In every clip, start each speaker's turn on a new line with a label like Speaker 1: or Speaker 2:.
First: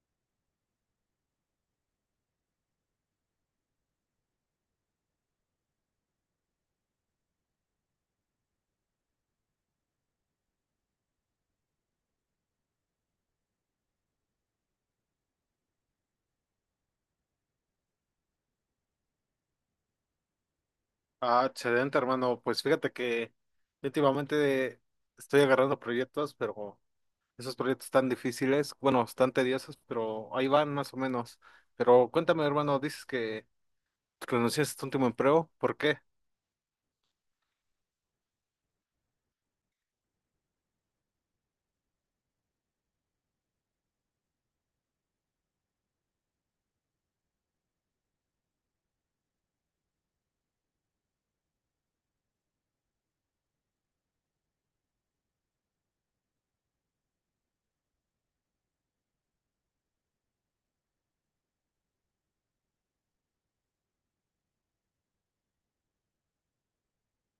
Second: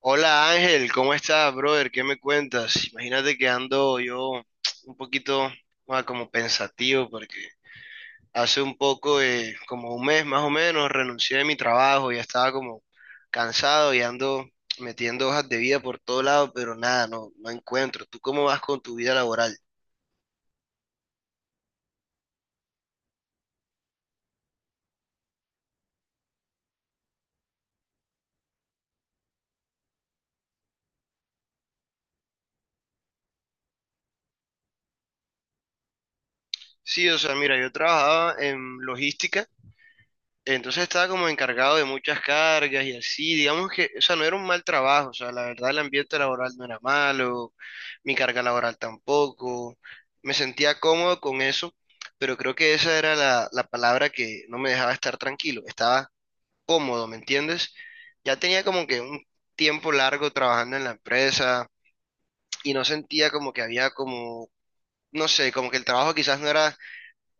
Speaker 1: Hola Ángel, ¿cómo estás, brother? ¿Qué me cuentas? Imagínate que ando yo un poquito como pensativo porque hace un poco, como un mes más o menos, renuncié de mi trabajo. Ya estaba como cansado y ando metiendo hojas de vida por todo lado, pero nada, no encuentro. ¿Tú cómo vas con tu vida laboral?
Speaker 2: Ah, excelente, hermano. Pues fíjate que últimamente estoy agarrando proyectos, pero esos proyectos están difíciles, bueno, están tediosos, pero ahí van más o menos. Pero cuéntame, hermano, dices que renunciaste a tu último empleo, ¿por qué?
Speaker 1: Sí, o sea, mira, yo trabajaba en logística, entonces estaba como encargado de muchas cargas y así, digamos que, o sea, no era un mal trabajo, o sea, la verdad el ambiente laboral no era malo, mi carga laboral tampoco. Me sentía cómodo con eso, pero creo que esa era la palabra que no me dejaba estar tranquilo. Estaba cómodo, ¿me entiendes? Ya tenía como que un tiempo largo trabajando en la empresa y no sentía como que había como, no sé, como que el trabajo quizás no era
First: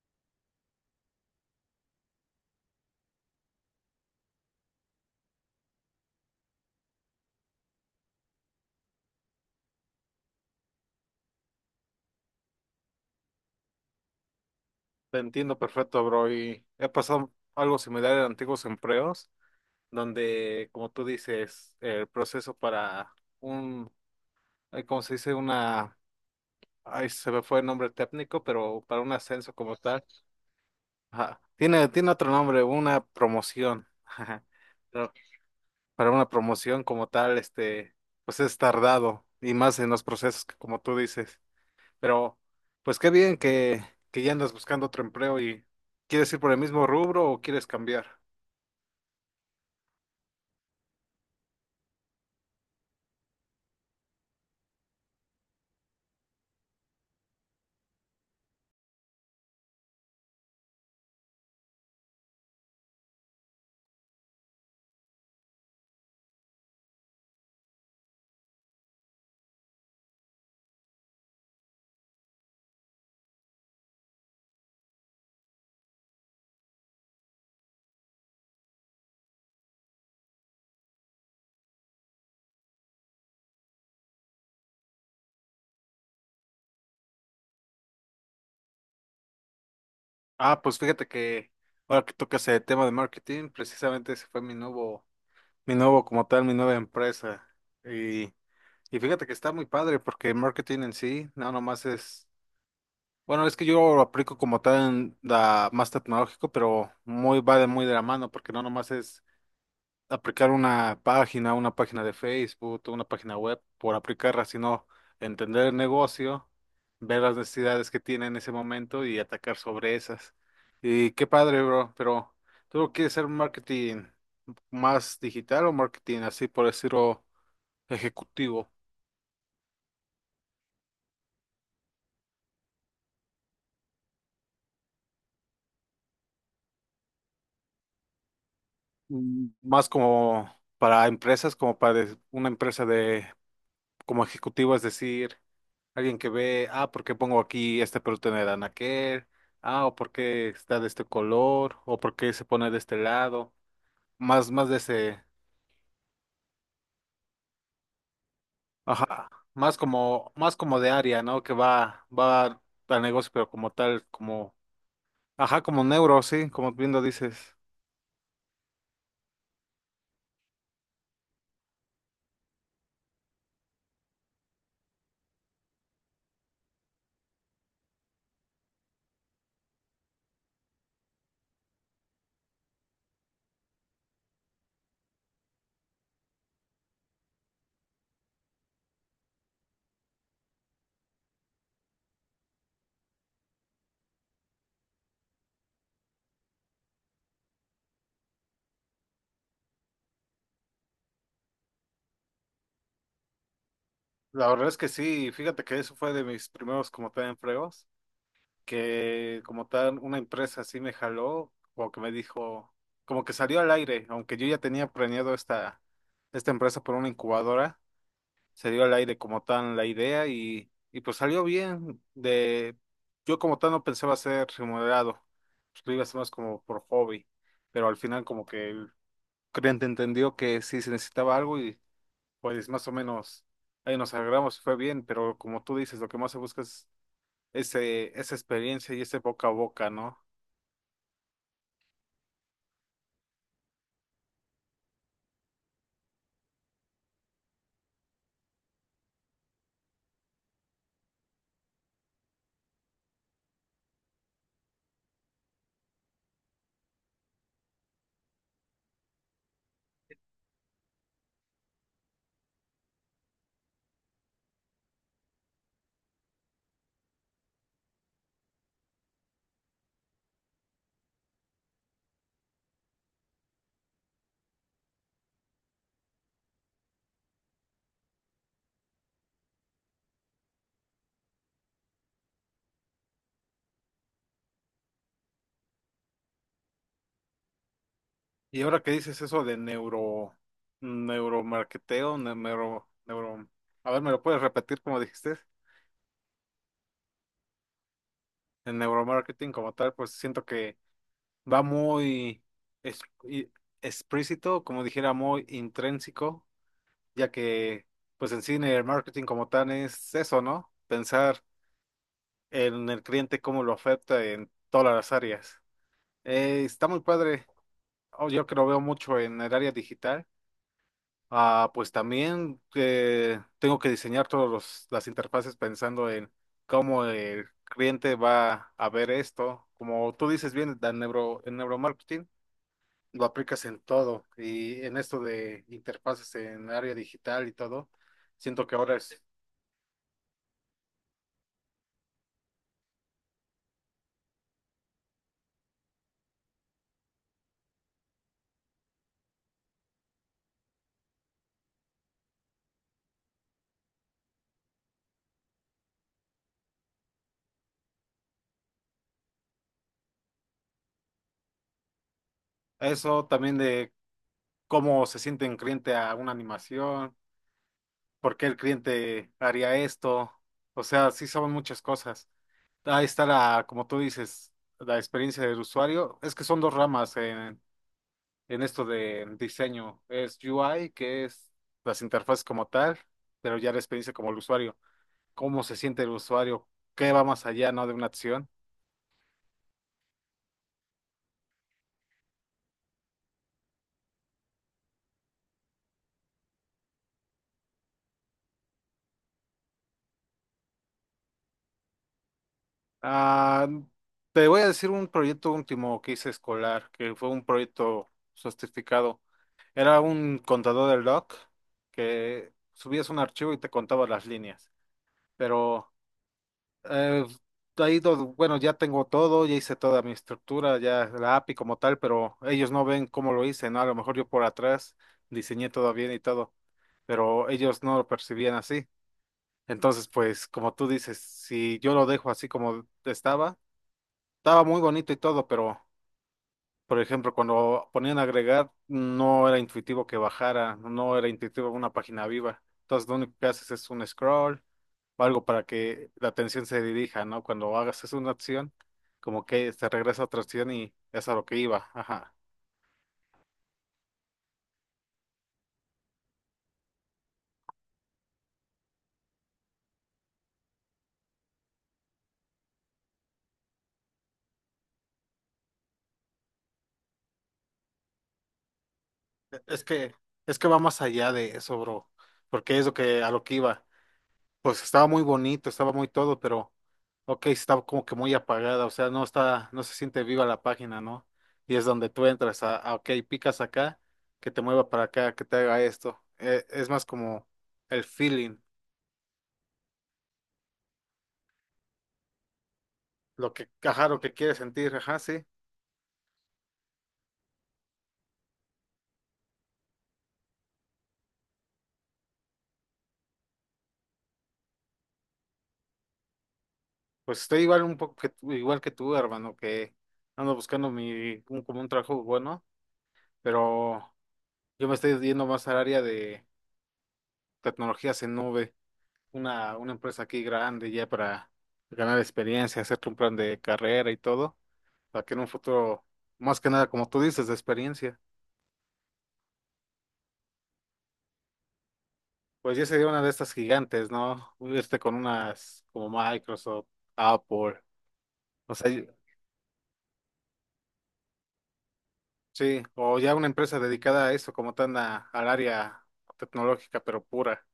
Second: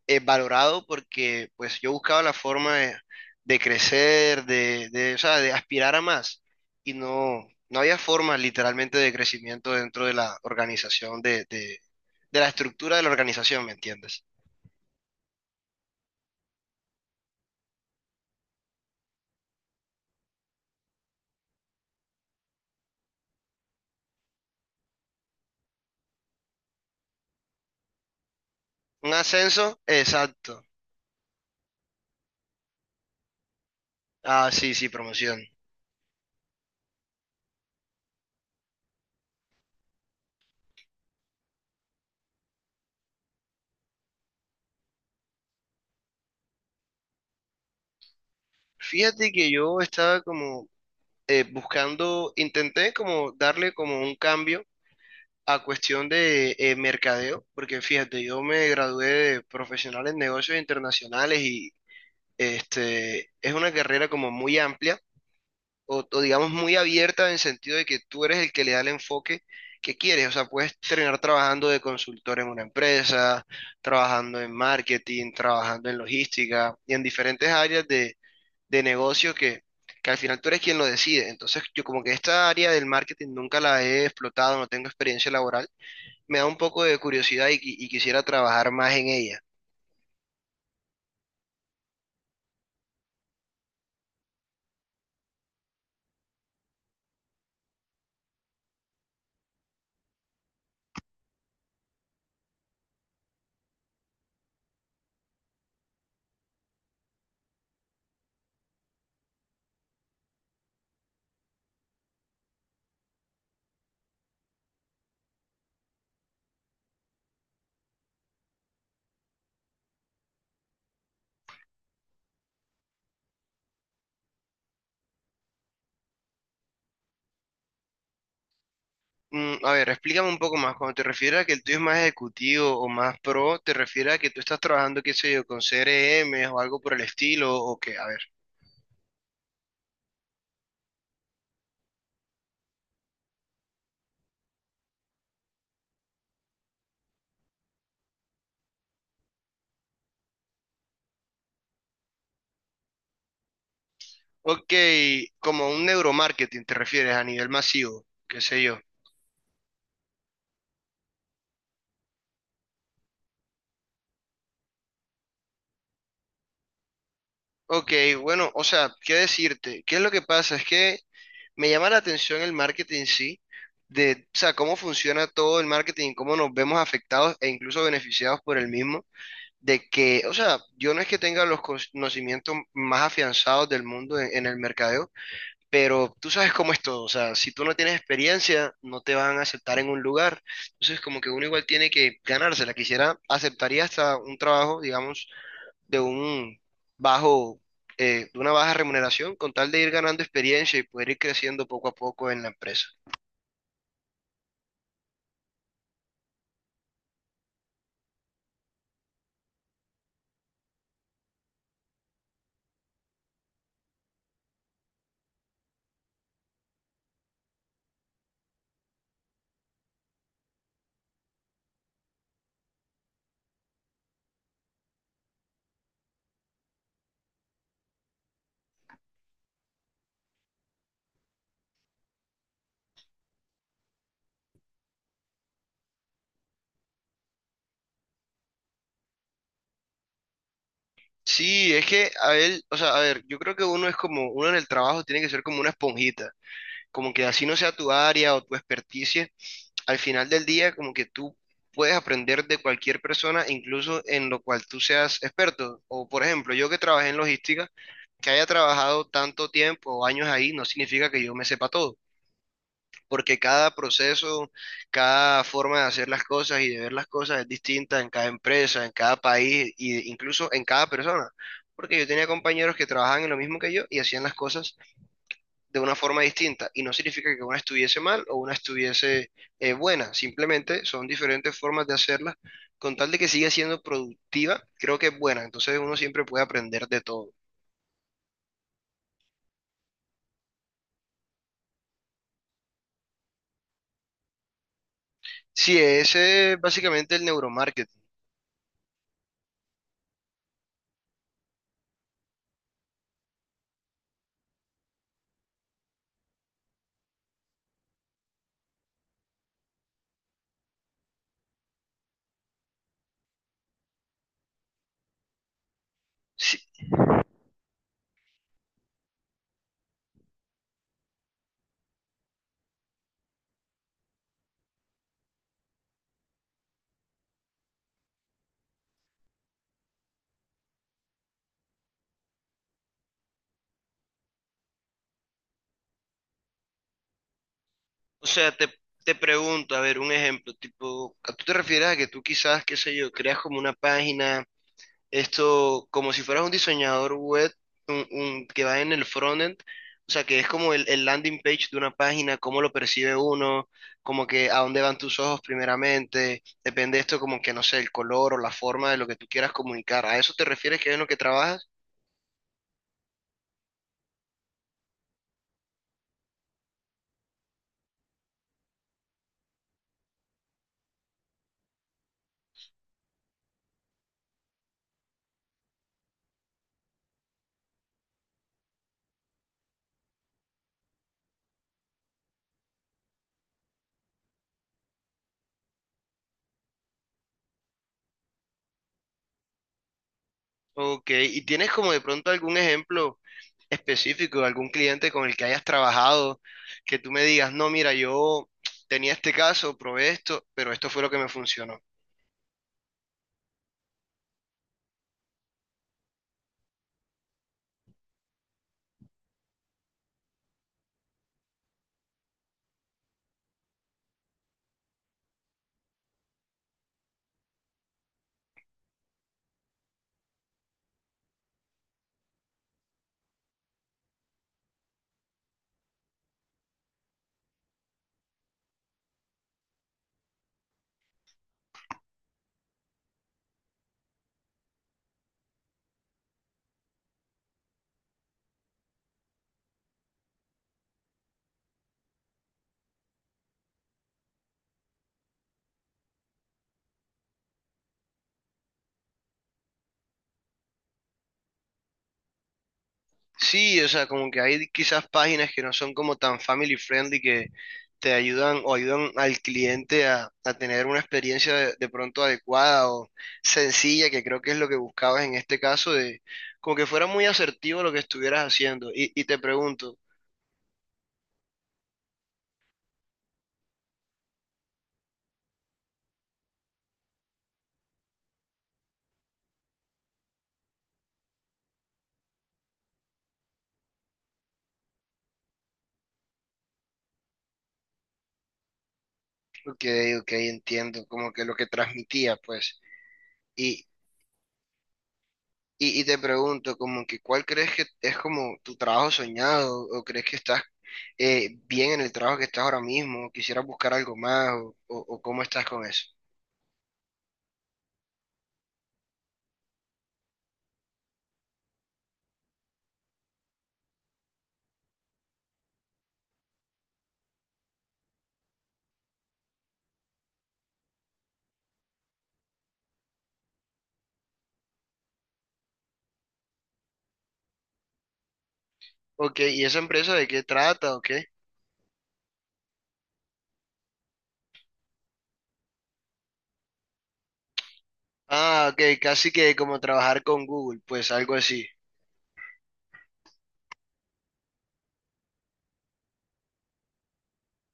Speaker 1: valorado, porque pues yo buscaba la forma de crecer, o sea, de aspirar a más, y no había forma literalmente de crecimiento dentro de la organización, de la estructura de la organización, ¿me entiendes?
Speaker 2: Te entiendo perfecto, bro, y he pasado algo similar en antiguos empleos, donde, como tú dices, el proceso para un, ¿cómo se dice? Una, ahí se me fue el nombre técnico, pero para
Speaker 1: Un
Speaker 2: un ascenso como
Speaker 1: ascenso,
Speaker 2: tal.
Speaker 1: exacto.
Speaker 2: Ajá. Tiene, tiene otro nombre, una promoción. Ajá.
Speaker 1: Ah, sí, sí,
Speaker 2: Pero
Speaker 1: promoción.
Speaker 2: para una promoción como tal, pues es tardado y más en los procesos que como tú dices. Pero, pues qué bien que ya andas buscando otro empleo. ¿Y quieres ir por el mismo rubro o quieres cambiar?
Speaker 1: Fíjate que yo estaba como buscando, intenté como darle como un cambio a cuestión de mercadeo, porque fíjate, yo me gradué de profesional en negocios internacionales. Y este, es una carrera como muy amplia o digamos muy abierta, en el sentido de que tú eres el que le da el enfoque que quieres. O sea, puedes terminar trabajando de consultor en una empresa, trabajando en marketing, trabajando en logística y en diferentes áreas de negocio, que al final tú eres quien lo decide. Entonces, yo como que esta área del marketing nunca la he explotado, no tengo experiencia laboral, me da un poco de curiosidad y y quisiera trabajar más en ella.
Speaker 2: Ah, pues fíjate que ahora que tocas el tema de marketing, precisamente ese fue mi nuevo como tal, mi nueva empresa. Y, y fíjate que está muy padre porque el marketing en sí, no nomás es... Bueno, es que yo lo aplico como tal en la más tecnológico, pero muy va de muy de la mano, porque no nomás es aplicar una página de Facebook, una página web por aplicarla, sino entender el negocio, ver las necesidades que tiene en ese momento y atacar sobre esas. Y qué padre, bro, pero ¿tú quieres hacer marketing más digital o marketing así por decirlo ejecutivo?
Speaker 1: Mm, a ver, explícame un poco más. Cuando te refieres a que el tuyo es más ejecutivo o más pro, ¿te refieres a que tú estás trabajando, qué sé yo, con CRM o algo por el estilo? ¿O qué? A ver.
Speaker 2: Más como para empresas, como para des- una empresa de como ejecutivo, es decir, alguien que ve, ah, ¿por qué pongo aquí este producto en el anaquel? Ah, o por qué está de este color, o por qué se pone de este lado, más, más
Speaker 1: Ok,
Speaker 2: de ese,
Speaker 1: como un neuromarketing te refieres, a nivel masivo, qué sé yo.
Speaker 2: ajá, más como de área, ¿no? Que va, va al negocio, pero como tal, como, ajá, como neuro, sí, como bien lo dices.
Speaker 1: Ok, bueno, o sea, ¿qué decirte? ¿Qué es lo que pasa? Es que me llama la atención el marketing en sí, de, o sea, cómo funciona todo el marketing, cómo nos vemos afectados e incluso beneficiados por el mismo. De que, o sea, yo no es que tenga los conocimientos más afianzados del mundo en el mercadeo, pero tú sabes cómo es todo. O sea, si tú no tienes experiencia, no te van a aceptar en un lugar, entonces como que uno igual tiene que ganársela. Quisiera, aceptaría hasta un trabajo, digamos, de un bajo, de una baja remuneración, con tal de ir ganando experiencia y poder ir creciendo poco a poco en la empresa.
Speaker 2: La verdad es que sí, fíjate que eso fue de mis primeros como tal empleos. Que como tal una empresa así me jaló, o que me dijo, como que salió al aire, aunque yo ya tenía planeado esta, esta empresa por una incubadora, salió al aire como tal la idea y pues salió bien. De, yo como tal no pensaba ser remunerado, pues lo iba a hacer más como por hobby, pero al final como que el cliente entendió que sí se necesitaba algo y pues más o menos ahí nos agarramos y fue bien, pero como tú dices, lo que más se busca es ese, esa experiencia y ese boca a boca, ¿no?
Speaker 1: Sí, es que a él, o sea, a ver, yo creo que uno es como, uno en el trabajo tiene que ser como una esponjita. Como que así no sea tu área o tu experticia, al final del día como que tú puedes aprender de cualquier persona, incluso en lo cual tú seas experto. O por ejemplo, yo que trabajé en logística, que haya trabajado tanto tiempo o años ahí, no significa que yo me sepa todo, porque cada proceso, cada forma de hacer las cosas y de ver las cosas es distinta en cada empresa, en cada país e incluso en cada persona. Porque yo tenía compañeros que trabajaban en lo mismo que yo y hacían las cosas de una forma distinta. Y no significa que una estuviese mal o una estuviese buena, simplemente son diferentes formas de hacerla. Con tal de que siga siendo productiva, creo que es buena. Entonces uno siempre puede aprender de todo.
Speaker 2: Y ahora que dices eso de neuro, neuromarketeo, ne- neuro, neuro, a ver, ¿me lo puedes repetir como dijiste?
Speaker 1: Sí, ese es básicamente el neuromarketing.
Speaker 2: El neuromarketing como tal, pues siento que va muy es- y- explícito, como dijera, muy intrínseco, ya que pues en cine el marketing como tal es eso, ¿no? Pensar en el cliente, cómo lo afecta en todas las áreas.
Speaker 1: Sí,
Speaker 2: Está muy padre. Oh, yo que lo veo mucho en el área digital. Ah, pues también tengo que diseñar todas las interfaces pensando en cómo el cliente va a ver esto. Como tú dices bien, el neuro, el neuromarketing lo aplicas en todo y en esto de interfaces en área digital y todo.
Speaker 1: o sea,
Speaker 2: Siento que ahora
Speaker 1: te
Speaker 2: es
Speaker 1: pregunto, a ver, un ejemplo, tipo, ¿a tú te refieres a que tú quizás, qué sé yo, creas como una página? Esto, como si fueras un diseñador web, que va en el frontend, o sea, que es como el landing page de una página, cómo lo percibe uno, como que a dónde van tus ojos primeramente, depende esto como que, no sé, el color o la forma de lo que tú quieras comunicar. ¿A eso te refieres que es en lo que trabajas?
Speaker 2: eso también de cómo se siente un cliente a una animación, por qué el cliente haría esto. O sea, sí son muchas cosas. Ahí está la, como tú dices, la experiencia del usuario. Es que son dos ramas en esto de diseño. Es UI, que es las interfaces como tal, pero ya la experiencia como el usuario. ¿Cómo se siente el usuario? ¿Qué va más allá, no, de una acción?
Speaker 1: Ok, ¿y tienes como de pronto algún ejemplo específico, de algún cliente con el que hayas trabajado, que tú me digas, no, mira, yo tenía este caso, probé esto, pero esto fue lo que me funcionó?
Speaker 2: Ah, te voy a decir un proyecto último que hice escolar, que fue un proyecto certificado. Era un contador de log que subías un archivo y te contaba las líneas, pero... Eh, ha ido, bueno, ya tengo todo, ya hice toda mi estructura, ya la API como tal, pero ellos no ven cómo lo hice, ¿no? A lo mejor yo por atrás diseñé todo bien y todo, pero ellos no lo percibían así. Entonces, pues, como tú dices, si yo lo dejo así como estaba, estaba muy bonito y todo, pero por ejemplo, cuando ponían agregar, no era intuitivo que bajara, no era intuitivo una página viva. Entonces, lo único que haces es un scroll o algo para que la atención se dirija, ¿no? Cuando hagas es una acción, como que se regresa a otra acción y es a lo que iba. Ajá.
Speaker 1: Sí, o sea, como que hay quizás páginas que no son como tan family friendly, que te ayudan o ayudan al cliente a tener una experiencia de pronto adecuada o sencilla, que creo que es lo que buscabas en este caso, de como que fuera muy asertivo lo que estuvieras haciendo.
Speaker 2: Es que, es que va más allá de eso, bro, porque es lo que a lo que iba. Pues estaba muy bonito, estaba muy todo, pero ok, estaba como que muy apagada, o sea, no está, no se siente viva la página, ¿no? Y es donde tú entras a, ok, picas acá, que te mueva para acá, que te haga esto. Es más como el feeling,
Speaker 1: Ok, ok, entiendo, como que lo que transmitía, pues.
Speaker 2: lo que, ajá, lo que quieres sentir, ajá, sí.
Speaker 1: Y te pregunto, como que, ¿cuál crees que es como tu trabajo soñado? ¿O crees que estás bien en el trabajo que estás ahora mismo? ¿Quisieras buscar algo más? ¿O cómo estás con eso?
Speaker 2: Pues estoy igual un poco que, tú- igual que tú, hermano, que ando buscando mi, un, como un trabajo bueno, pero yo me estoy yendo más al área de tecnologías en nube. Una empresa aquí grande ya para ganar experiencia, hacerte un plan de carrera y todo, para que en un futuro, más que nada, como tú dices, de experiencia,
Speaker 1: Ok, ¿y esa empresa de qué trata o qué?
Speaker 2: pues ya sería una de estas gigantes, ¿no? Irte con unas como Microsoft, Apple,
Speaker 1: Ah,
Speaker 2: o sea,
Speaker 1: ok,
Speaker 2: y-
Speaker 1: casi que como trabajar con Google, pues algo así.
Speaker 2: sí, o ya una empresa dedicada a eso, como tan a- al área tecnológica, pero pura.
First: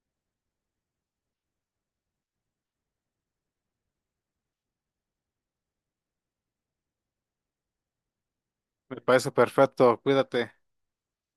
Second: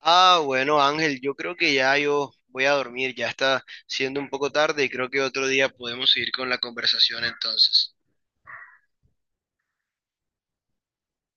Speaker 1: Ah, bueno, Ángel, yo creo que ya yo voy a dormir, ya está siendo un poco tarde y creo que otro día podemos seguir con la conversación entonces.
Speaker 2: Me parece perfecto, cuídate.